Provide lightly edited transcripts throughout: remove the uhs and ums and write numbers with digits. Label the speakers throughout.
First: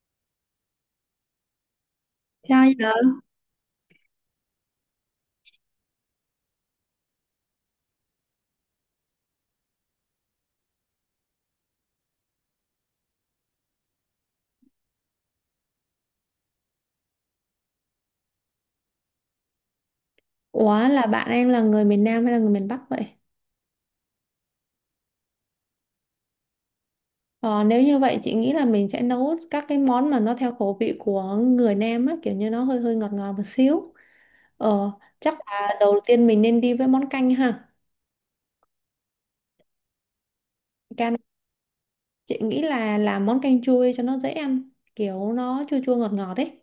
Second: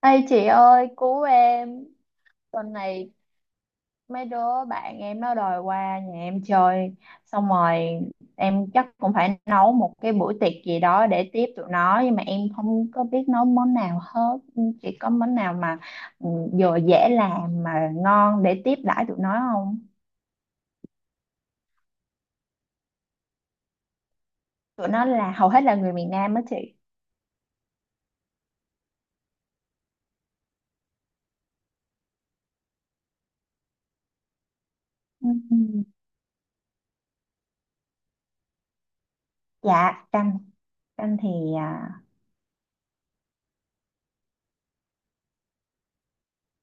Speaker 1: Ê chị ơi cứu em.
Speaker 2: Sao
Speaker 1: Tuần
Speaker 2: giờ?
Speaker 1: này mấy đứa bạn em nó đòi qua nhà em chơi. Xong rồi em chắc cũng phải nấu một cái buổi tiệc gì đó để tiếp tụi nó. Nhưng mà em không có biết nấu món nào hết. Chị có món nào mà ừ, vừa dễ làm mà ngon để tiếp đãi tụi nó không?
Speaker 2: Ủa là bạn em là người miền Nam hay là người miền Bắc vậy?
Speaker 1: Tụi nó là hầu hết là người miền Nam á chị.
Speaker 2: Ờ, Nếu như vậy chị nghĩ là mình sẽ nấu các cái món mà nó theo khẩu vị của người Nam á, kiểu như nó hơi hơi ngọt ngọt một xíu. Ờ,
Speaker 1: Ừ,
Speaker 2: Chắc
Speaker 1: ừ.
Speaker 2: là đầu tiên mình nên đi với món canh ha.
Speaker 1: Dạ canh. Canh
Speaker 2: Canh
Speaker 1: thì à,
Speaker 2: chị nghĩ là làm món canh chua cho nó dễ ăn, kiểu nó chua chua ngọt ngọt ấy.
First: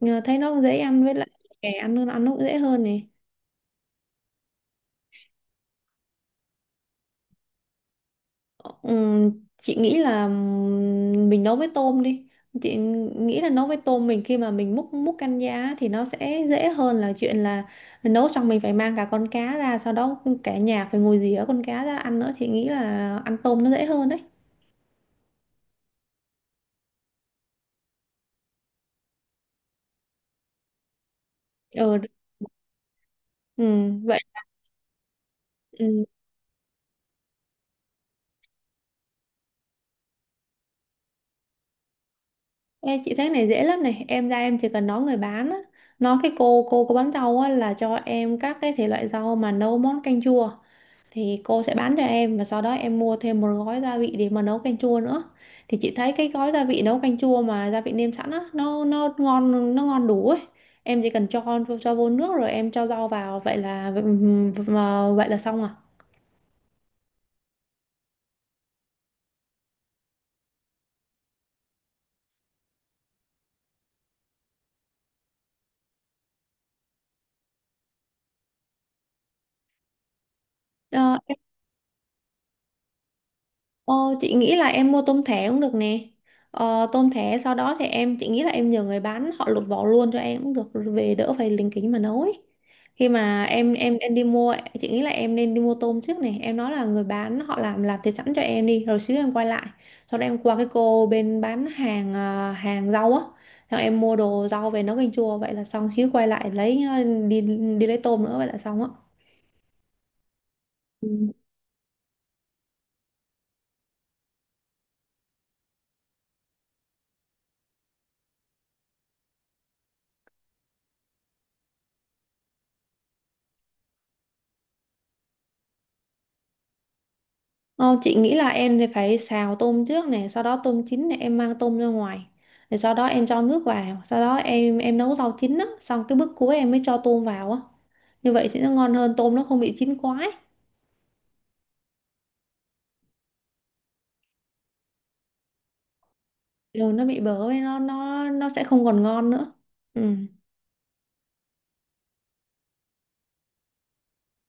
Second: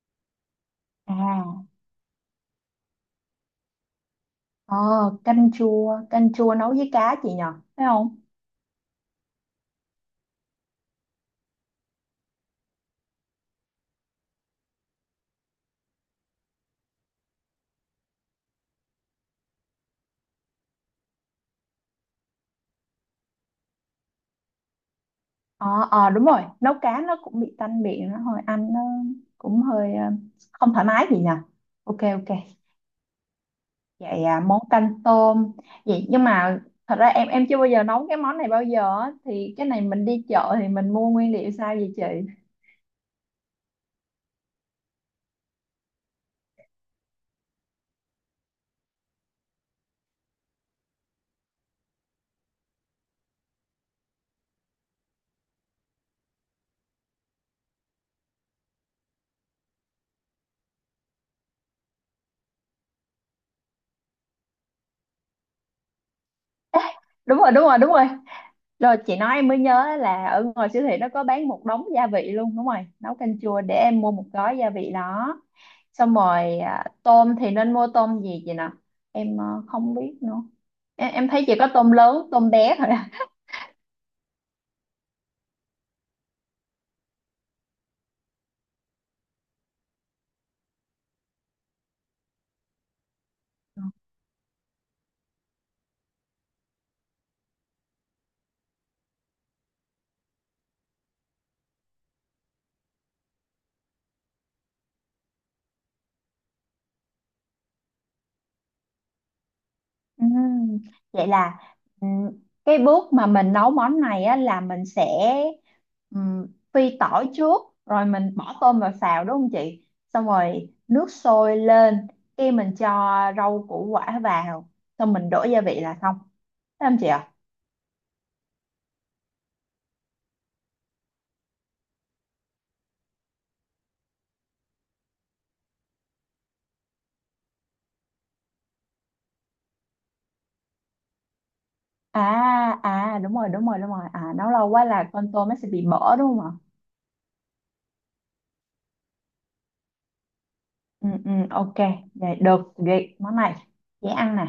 Speaker 2: Nhờ thấy nó dễ ăn với lại
Speaker 1: à
Speaker 2: trẻ ăn nó ăn cũng dễ hơn này.
Speaker 1: ờ, canh chua. Canh chua nấu với cá chị nhờ? Phải không?
Speaker 2: Ừm, chị nghĩ là mình nấu với tôm đi, chị nghĩ là nấu với tôm mình khi mà mình múc múc canh giá thì nó sẽ dễ hơn là chuyện là nấu xong mình phải mang cả con cá ra, sau đó cả nhà phải ngồi rỉa con cá ra ăn nữa, chị nghĩ là ăn tôm nó dễ hơn đấy.
Speaker 1: Ờ, đúng rồi, nấu cá nó cũng bị tanh miệng, nó hơi ăn nó cũng hơi không thoải mái gì nhỉ. Ok
Speaker 2: ừ,
Speaker 1: ok.
Speaker 2: ừ vậy
Speaker 1: Vậy à, món canh tôm.
Speaker 2: ừ.
Speaker 1: Vậy nhưng mà thật ra em chưa bao giờ nấu cái món này bao giờ á. Thì cái này mình đi chợ thì mình mua nguyên liệu sao vậy chị?
Speaker 2: Ê, chị thấy cái này dễ lắm này, em ra em chỉ cần nói người bán á, nói cái cô bán rau á là cho em các cái thể loại rau mà nấu món canh chua thì cô sẽ bán cho em, và sau đó em mua thêm một gói gia vị để mà nấu canh chua nữa. Thì chị thấy cái gói gia vị nấu canh chua mà gia vị nêm sẵn á, nó ngon đủ ấy. Em chỉ cần cho vô nước rồi em cho rau vào, vậy là xong à.
Speaker 1: Đúng rồi. Rồi chị nói em mới nhớ là ở ngoài siêu thị nó có bán một đống gia vị luôn, đúng rồi. Nấu canh chua, để em mua một gói gia vị đó. Xong rồi à, tôm thì nên mua tôm gì vậy nè? Em không biết nữa. em,
Speaker 2: Ờ,
Speaker 1: em thấy chỉ có tôm lớn tôm bé thôi à.
Speaker 2: Ờ, chị nghĩ là em mua tôm thẻ cũng được nè. Ờ, tôm thẻ, sau đó thì em chị nghĩ là em nhờ người bán họ lột vỏ luôn cho em cũng được, về đỡ phải lính kính mà nấu ấy. Khi mà em em em đi mua, chị nghĩ là em nên đi mua tôm trước này. Em nói là người bán họ làm thịt sẵn cho em đi, rồi xíu em quay lại. Sau đó em qua cái cô bên bán hàng à, hàng rau á. Xong em mua đồ rau về nấu canh chua, vậy là xong, xíu quay lại lấy đi đi lấy tôm nữa, vậy là xong á.
Speaker 1: Ừm, vậy là ừm, cái bước mà mình nấu món này á, là mình sẽ ừm, phi tỏi trước rồi mình bỏ tôm vào xào, đúng không chị? Xong rồi nước sôi lên cái mình cho rau củ quả vào, xong mình đổ gia vị là xong. Thấy không chị ạ?
Speaker 2: Ờ, chị nghĩ là em thì phải xào tôm trước này, sau đó tôm chín này em mang tôm ra ngoài. Rồi sau đó em cho nước vào, sau đó em nấu rau chín á, xong cái bước cuối em mới cho tôm vào á. Như vậy thì nó ngon hơn, tôm nó không bị chín quá ấy.
Speaker 1: À, đúng rồi, đúng rồi, à nấu lâu quá là con tôm nó sẽ bị mỡ đúng không ạ?
Speaker 2: Rồi nó bị bở với nó sẽ không còn ngon nữa. Ừ.
Speaker 1: Ừ, ok. Vậy được, vậy món này dễ ăn nè.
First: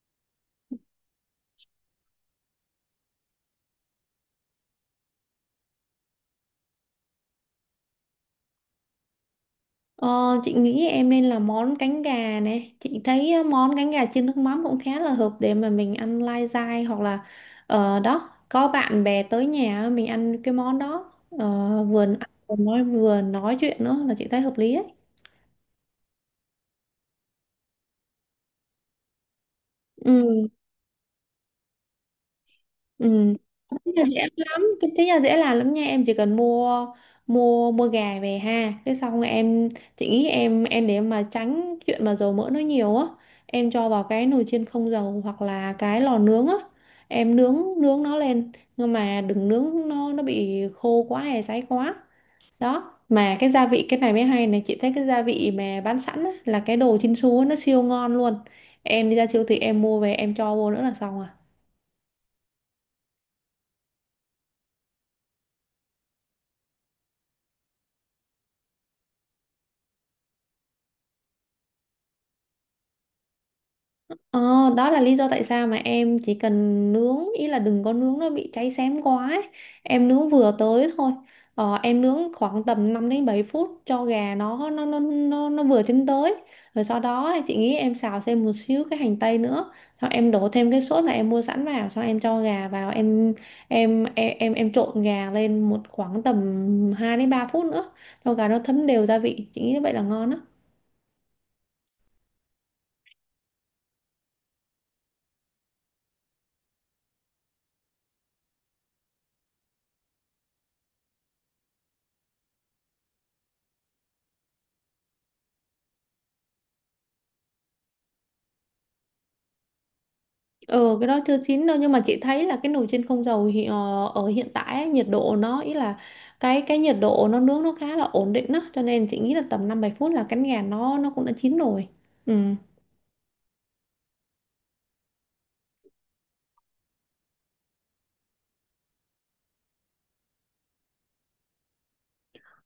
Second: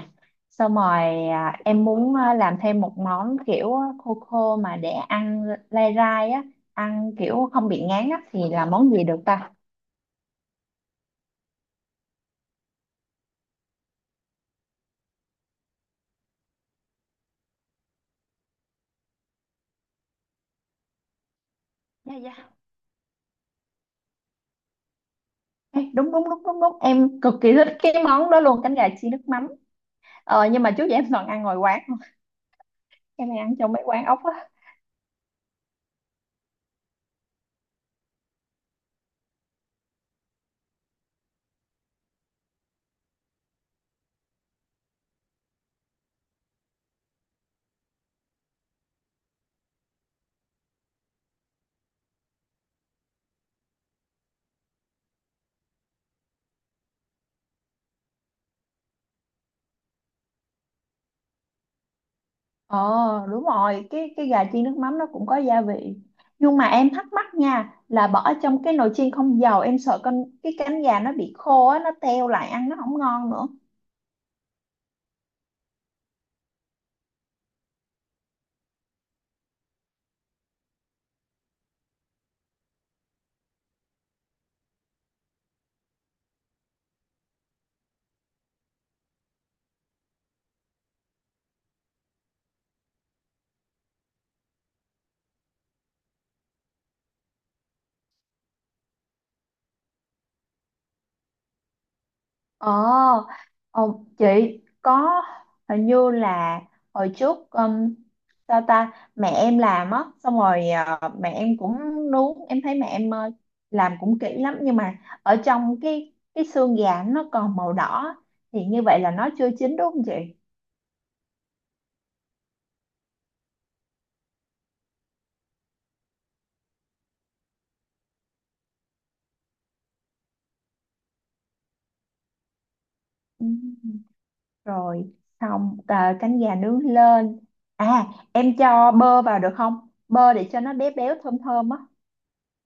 Speaker 1: Xong rồi à, em muốn à, làm thêm một món kiểu à, khô khô mà để ăn lai rai á, ăn kiểu không bị ngán á, thì là món gì được ta?
Speaker 2: Ờ, chị nghĩ em nên là món cánh gà nè, chị thấy món cánh gà chiên nước mắm cũng khá là hợp để mà mình ăn lai dai, hoặc là đó, có bạn bè tới nhà mình ăn cái món đó. Ờ, vừa
Speaker 1: Dạ
Speaker 2: ăn
Speaker 1: dạ.
Speaker 2: vừa nói chuyện nữa là chị thấy hợp lý ấy.
Speaker 1: Ê, đúng đúng đúng đúng đúng em cực kỳ thích cái món đó luôn, cánh gà chiên nước mắm.
Speaker 2: Ừ
Speaker 1: Nhưng mà trước giờ em toàn ăn ngoài quán, em
Speaker 2: Ừ.
Speaker 1: hay ăn trong
Speaker 2: Cái
Speaker 1: mấy
Speaker 2: nhà
Speaker 1: quán ốc
Speaker 2: dễ
Speaker 1: á.
Speaker 2: lắm, cái nhà dễ làm lắm nha, em chỉ cần mua mua mua gà về ha, cái xong rồi em, chị nghĩ em để mà tránh chuyện mà dầu mỡ nó nhiều á, em cho vào cái nồi chiên không dầu, hoặc là cái lò nướng á, em nướng nướng nó lên, nhưng mà đừng nướng nó bị khô quá hay cháy quá. Đó, mà cái gia vị cái này mới hay này, chị thấy cái gia vị mà bán sẵn á, là cái đồ Chinsu á, nó siêu ngon luôn. Em đi ra siêu thị em mua về em cho vô nữa là xong à.
Speaker 1: Ờ đúng rồi, cái gà chiên nước mắm nó cũng có gia vị, nhưng mà em thắc mắc nha là bỏ trong cái nồi chiên không dầu em sợ con cái cánh gà nó bị khô á, nó teo lại ăn nó không ngon nữa.
Speaker 2: Ờ, đó là lý do tại sao mà em chỉ cần nướng, ý là đừng có nướng nó bị cháy xém quá ấy. Em nướng vừa tới thôi, em nướng khoảng tầm 5 đến 7 phút cho gà nó vừa chín tới, rồi sau đó chị nghĩ em xào thêm một xíu cái hành tây nữa, xong em đổ thêm cái sốt mà em mua sẵn vào, xong em cho gà vào, em trộn gà lên một khoảng tầm 2 đến 3 phút nữa cho gà nó thấm đều gia vị, chị nghĩ như vậy là ngon á.
Speaker 1: ờ ờ, chị có hình như là hồi trước ta ta mẹ em làm á, xong rồi mẹ em cũng nướng. Em thấy mẹ em làm cũng kỹ lắm, nhưng mà ở trong cái xương gà nó còn màu đỏ, thì như vậy là nó chưa chín đúng không chị?
Speaker 2: Ừ, cái đó chưa chín đâu, nhưng mà chị thấy là cái nồi chiên không dầu thì, ờ, ở hiện tại ấy, nhiệt độ nó, ý là cái nhiệt độ nó nướng nó khá là ổn định đó, cho nên chị nghĩ là tầm 5 7 phút là cánh gà nó cũng đã chín rồi. Ừ.
Speaker 1: Ừ. Rồi xong à, cánh gà nướng lên à, em cho bơ vào được không, bơ để cho nó béo béo thơm thơm á?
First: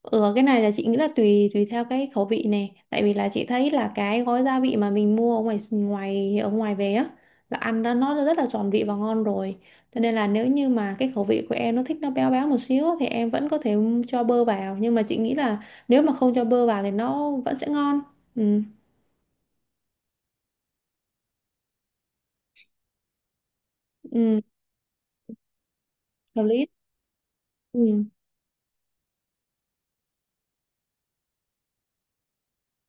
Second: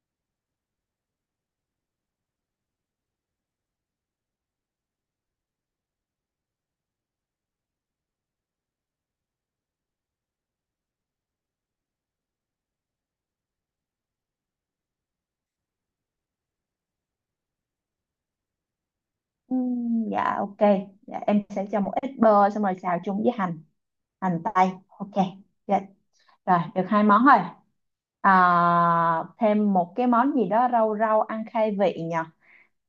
Speaker 2: Ừ, cái này là chị nghĩ là tùy tùy theo cái khẩu vị này, tại vì là chị thấy là cái gói gia vị mà mình mua ở ngoài ngoài ở ngoài về á là ăn đó nó rất là tròn vị và ngon rồi, cho nên là nếu như mà cái khẩu vị của em nó thích nó béo béo một xíu á, thì em vẫn có thể cho bơ vào, nhưng mà chị nghĩ là nếu mà không cho bơ vào thì nó vẫn sẽ ngon. Ừ,
Speaker 1: Dạ ok, dạ, em sẽ cho một ít bơ xong rồi xào chung với hành
Speaker 2: ừ,
Speaker 1: hành tây. Ok dạ.
Speaker 2: hợp
Speaker 1: Rồi
Speaker 2: lý
Speaker 1: được hai món rồi.
Speaker 2: ừ.
Speaker 1: À, thêm một cái món gì đó rau rau ăn khai vị nhờ.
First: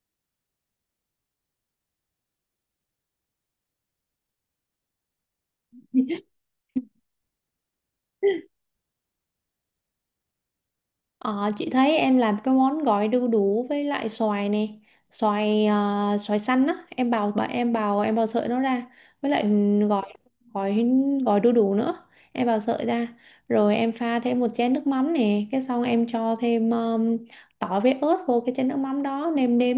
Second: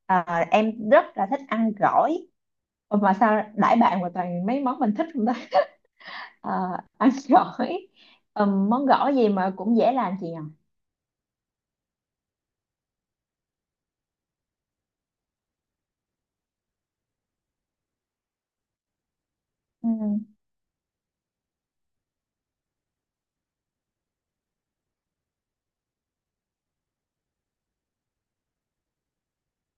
Speaker 1: À, em rất là thích ăn gỏi. Ủa mà sao đãi bạn mà toàn mấy món mình thích không ta? À, ăn gỏi. Món gỏi gì mà cũng dễ làm chị nhỉ?
Speaker 2: Ờ, chị thấy em làm cái món gỏi đu đủ với lại xoài nè, xoài xoài xanh á, em bào bà em bào sợi nó ra, với lại
Speaker 1: Ừ.
Speaker 2: gỏi gỏi gỏi đu đủ nữa, em bào sợi ra, rồi em pha thêm một chén nước mắm nè, cái xong em cho thêm tỏi với ớt vô cái chén nước mắm đó, nêm nếm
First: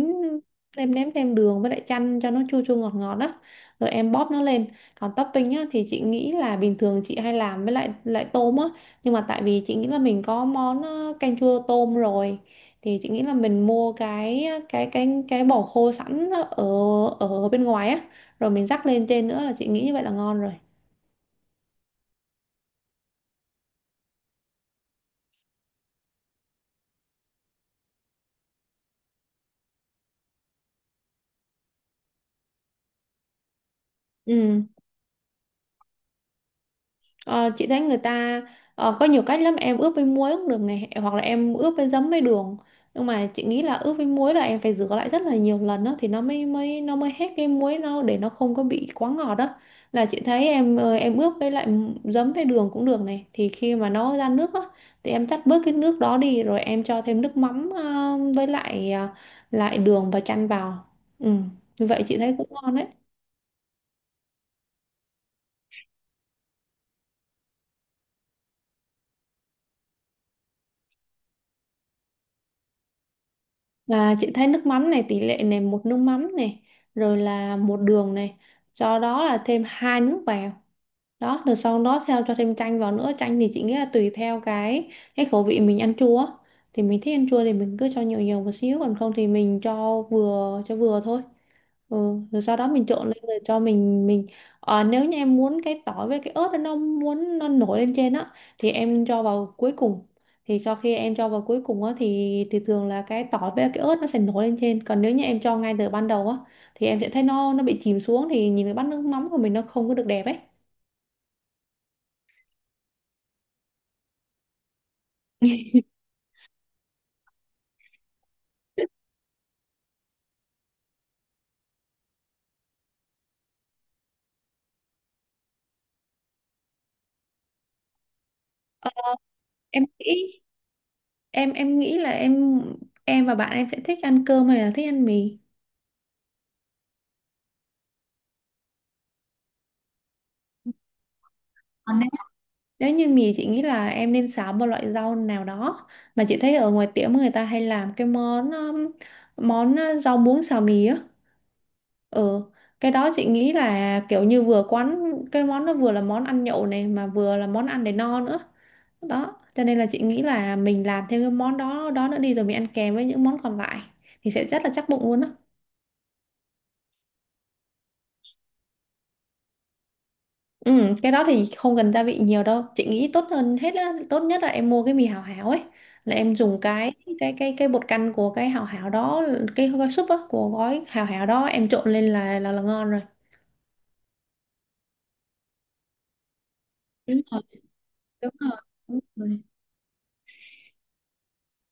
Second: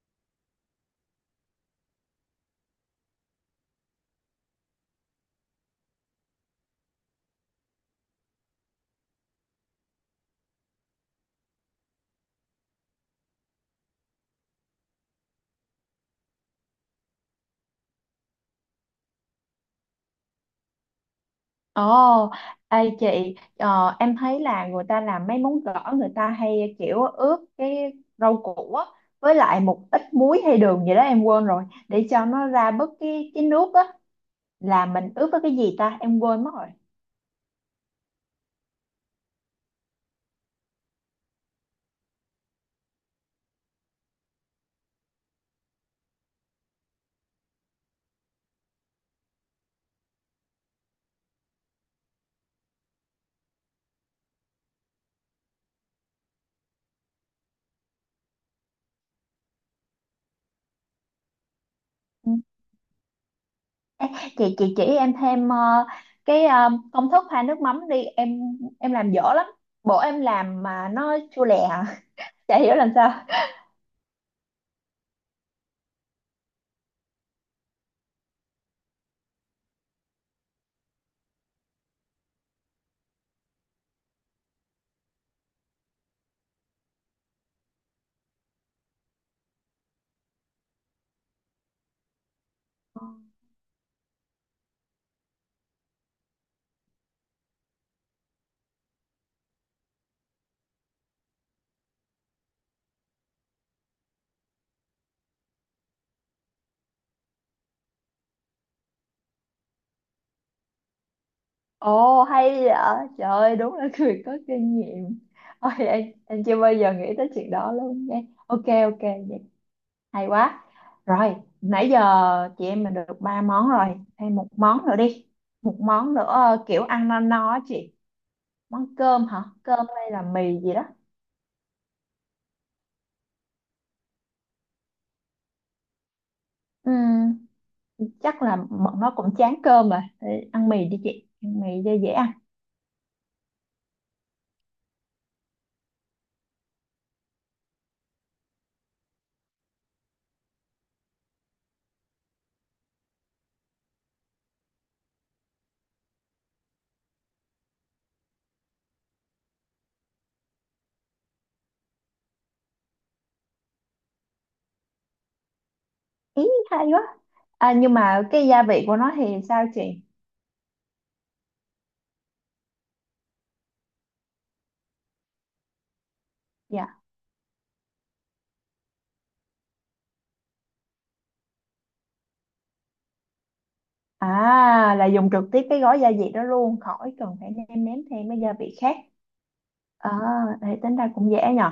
Speaker 2: nêm nếm thêm đường với lại chanh cho nó chua chua ngọt ngọt đó, rồi em bóp nó lên. Còn topping á thì chị nghĩ là bình thường chị hay làm với lại lại tôm á, nhưng mà tại vì chị nghĩ là mình có món canh chua tôm rồi, thì chị nghĩ là mình mua cái cái bò khô sẵn ở ở bên ngoài á, rồi mình rắc lên trên nữa là chị nghĩ như vậy là ngon rồi.
Speaker 1: Ồ, ê chị, em thấy là người ta làm mấy món gỏi người ta hay kiểu ướp cái rau củ á, với lại một ít muối hay đường gì đó em quên rồi, để cho nó ra bớt cái nước á,
Speaker 2: Ừ.
Speaker 1: là mình ướp với cái gì ta, em quên mất rồi.
Speaker 2: Ờ, chị thấy người ta có nhiều cách lắm, em ướp với muối cũng được này, hoặc là em ướp với giấm với đường, nhưng mà chị nghĩ là ướp với muối là em phải rửa lại rất là nhiều lần đó thì nó mới mới nó mới hết cái muối nó, để nó không có bị quá ngọt đó. Là chị thấy em em ướp với lại giấm với đường cũng được này, thì khi mà nó ra nước á thì em chắt bớt cái nước đó đi, rồi em cho thêm nước mắm lại đường và chan vào. Ừ. Như vậy chị
Speaker 1: Ừ.
Speaker 2: thấy cũng ngon đấy.
Speaker 1: Ê, chị chỉ em thêm cái công thức pha nước mắm đi em làm dở lắm, bữa em làm mà nó chua lè à. Chả hiểu làm sao.
Speaker 2: Và chị thấy nước mắm này tỷ lệ này, một nước mắm này, rồi là một đường này, do đó là thêm hai nước vào đó, rồi sau đó theo cho thêm chanh vào nữa, chanh thì chị nghĩ là tùy theo cái khẩu vị mình ăn chua á, thì mình thích ăn chua thì mình cứ cho nhiều nhiều một xíu, còn không thì mình cho vừa thôi. Ừ. Rồi sau đó mình trộn lên rồi cho mình nếu như em muốn cái tỏi với cái ớt đó, nó muốn nó nổi lên trên á thì em cho vào cuối cùng, thì sau khi em cho vào cuối cùng á thì thường là cái tỏi với cái ớt nó sẽ nổi lên trên, còn nếu như em cho ngay từ ban đầu á thì em sẽ thấy nó bị chìm xuống, thì nhìn cái bát nước mắm của mình nó không có được đẹp ấy.
Speaker 1: Ồ hay vậy, trời ơi đúng là người có kinh nghiệm. Ôi em chưa bao giờ nghĩ tới chuyện đó luôn nha. Ok ok vậy hay quá. Rồi nãy giờ chị em mình được ba món rồi, thêm một món nữa đi. Một món nữa kiểu ăn no no á chị.
Speaker 2: Ờ,
Speaker 1: Món cơm hả? Cơm
Speaker 2: em
Speaker 1: hay là
Speaker 2: nghĩ,
Speaker 1: mì gì đó?
Speaker 2: em nghĩ là em và bạn em sẽ thích ăn cơm hay là thích ăn mì.
Speaker 1: Ừm, Chắc là bọn nó cũng chán cơm rồi. Thì ăn mì đi chị, ăn mì cho
Speaker 2: Ờ,
Speaker 1: dễ ăn.
Speaker 2: nếu như mì chị nghĩ là em nên xào một loại rau nào đó, mà chị thấy ở ngoài tiệm người ta hay làm cái món món rau muống xào mì á. Ừ, cái đó chị nghĩ là kiểu như vừa quán cái món, nó vừa là món ăn nhậu này, mà vừa là món ăn để no nữa. Đó, cho nên là chị nghĩ là mình làm thêm cái món đó đó nữa đi, rồi mình ăn kèm với những món còn lại thì sẽ rất là chắc bụng luôn á.
Speaker 1: Ý hay quá. À, nhưng mà cái gia vị của nó thì sao chị?
Speaker 2: Ừ, cái đó thì không cần gia vị nhiều đâu. Chị nghĩ tốt hơn hết á, tốt nhất là em mua cái mì Hảo Hảo ấy, là em dùng cái
Speaker 1: Dạ.
Speaker 2: cái bột canh của cái Hảo Hảo đó, cái gói súp á, của gói Hảo Hảo đó em trộn lên là là ngon rồi.
Speaker 1: À là dùng trực tiếp cái gói gia vị đó luôn, khỏi
Speaker 2: Đúng
Speaker 1: cần
Speaker 2: rồi,
Speaker 1: phải nêm nếm thêm
Speaker 2: đúng
Speaker 1: mấy gia
Speaker 2: rồi.
Speaker 1: vị khác.
Speaker 2: Đúng rồi.
Speaker 1: À, thì tính ra cũng dễ nhờ.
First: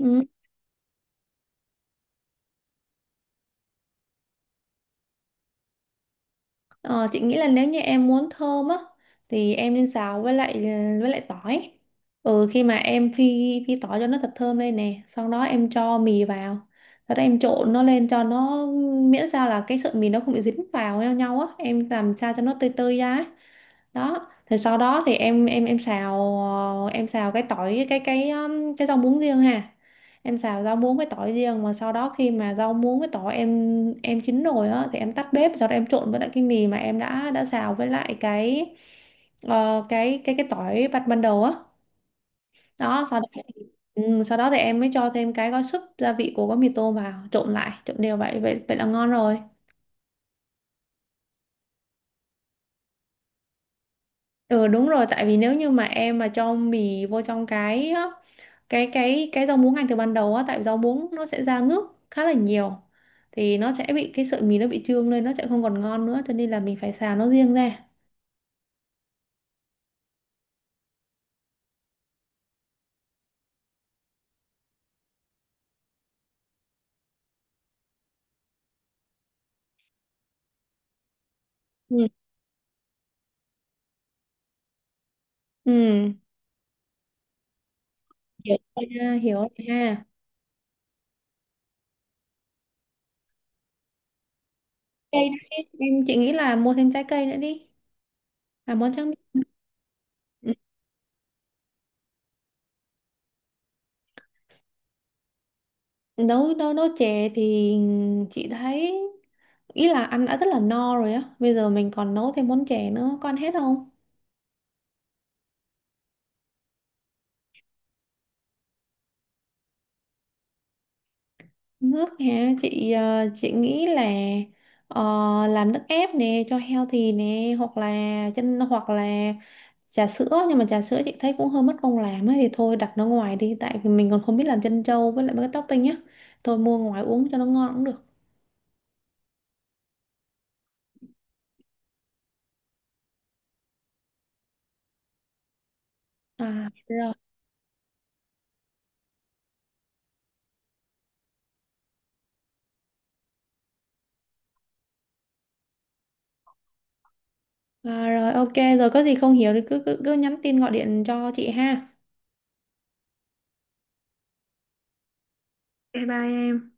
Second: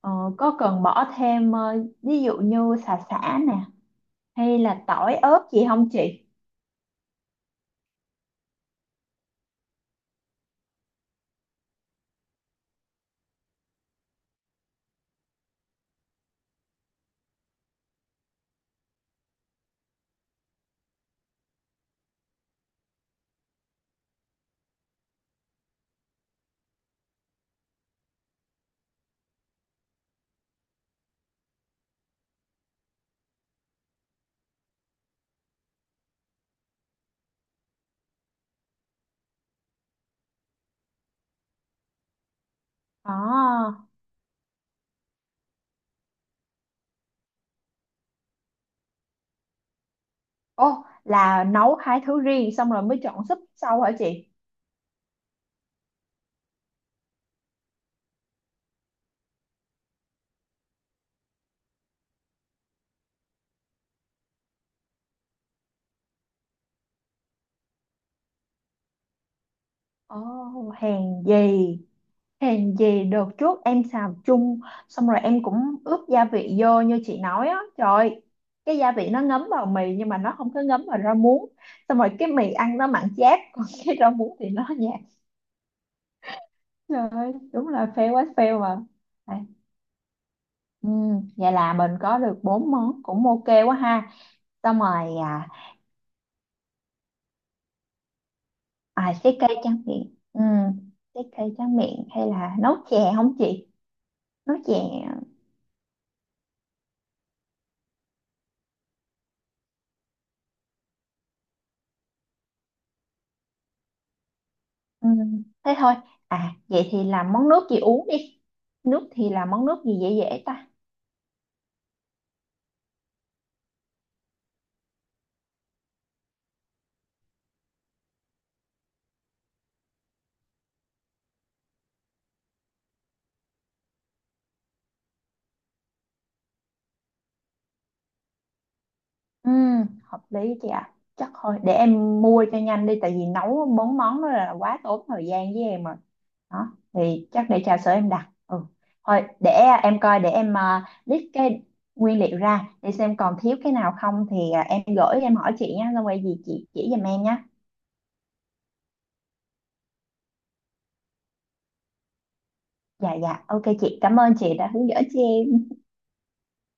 Speaker 1: Ờ, có cần bỏ thêm ví dụ như xà xả nè hay là tỏi ớt gì không chị?
Speaker 2: Ờ, chị nghĩ là nếu như em muốn thơm á thì em nên xào với lại tỏi. Ừ, khi mà em phi phi tỏi cho nó thật thơm lên nè, sau đó em cho mì vào. Sau đó em trộn nó lên cho nó, miễn sao là cái sợi mì nó không bị dính vào nhau nhau á, em làm sao cho nó tơi tơi ra ấy. Đó thì sau đó thì em xào em xào cái tỏi cái rau muống riêng ha, em xào rau muống với tỏi riêng mà sau đó khi mà rau muống với tỏi em chín rồi á thì em tắt bếp, sau đó em trộn với lại cái mì mà em đã xào với lại cái cái tỏi bắt ban đầu á, đó sau đó
Speaker 1: À,
Speaker 2: ừ, sau đó thì em mới cho thêm cái gói súp gia vị của gói mì tôm vào, trộn lại trộn đều vậy vậy vậy là ngon rồi.
Speaker 1: ô là nấu hai thứ riêng xong rồi mới chọn súp sau hả chị?
Speaker 2: Ừ đúng rồi, tại vì nếu như mà em mà cho mì vô trong cái rau muống ngay từ ban đầu á, tại rau muống nó sẽ ra nước khá là nhiều thì nó sẽ bị cái sợi mì nó bị trương lên, nó sẽ không còn ngon nữa, cho nên là mình phải xào nó riêng ra.
Speaker 1: Ồ, hèn gì hèn gì đợt trước em xào chung xong rồi em cũng ướp gia vị vô như chị nói á, trời ơi, cái gia vị nó ngấm vào mì nhưng mà nó không có ngấm vào rau muống,
Speaker 2: Ừ.
Speaker 1: xong rồi cái mì ăn nó mặn chát còn cái rau muống thì nó nhạt.
Speaker 2: ừ,
Speaker 1: Trời ơi, đúng là fail quá
Speaker 2: hiểu
Speaker 1: fail mà.
Speaker 2: rồi ha, hiểu
Speaker 1: À,
Speaker 2: rồi ha.
Speaker 1: ừ, vậy là mình có được bốn món cũng ok quá ha. Xong rồi
Speaker 2: Cây
Speaker 1: à,
Speaker 2: đấy, em chị nghĩ là mua thêm trái cây nữa đi, làm món tráng
Speaker 1: à cái
Speaker 2: miệng.
Speaker 1: cây tráng miệng ừ,
Speaker 2: Ừ,
Speaker 1: cái cây tráng miệng hay là nấu chè không chị? Nấu chè.
Speaker 2: nấu nấu nấu chè thì chị thấy ý là ăn đã rất là no rồi á, bây giờ mình còn nấu thêm món chè nữa có hết không.
Speaker 1: Ừ, thế thôi. À, vậy thì làm món nước gì uống đi. Nước thì làm món nước gì dễ dễ ta?
Speaker 2: Nước hả? Chị chị nghĩ là ờ, làm nước ép nè cho healthy nè, hoặc là chân, hoặc là trà sữa, nhưng mà trà sữa chị thấy cũng hơi mất công làm ấy, thì thôi đặt nó ngoài đi, tại vì mình còn không biết làm chân trâu với lại mấy cái topping nhá. Thôi mua ngoài uống cho nó ngon cũng được.
Speaker 1: Ừ, hợp lý chị ạ. Chắc thôi, để em mua cho nhanh đi, tại vì nấu bốn món đó là quá tốn thời gian với em rồi. Đó,
Speaker 2: À rồi.
Speaker 1: thì chắc để trà sữa em đặt. Ừ, thôi, để em coi, để em list cái nguyên liệu ra, để xem còn thiếu cái nào không thì à, em gửi em hỏi chị nha, xong rồi gì chị chỉ giùm em nhé.
Speaker 2: À, rồi ok, rồi có gì không hiểu thì cứ cứ cứ nhắn tin gọi điện cho chị ha.
Speaker 1: Dạ dạ, ok chị, cảm ơn chị đã hướng dẫn cho em.
Speaker 2: Bye bye em.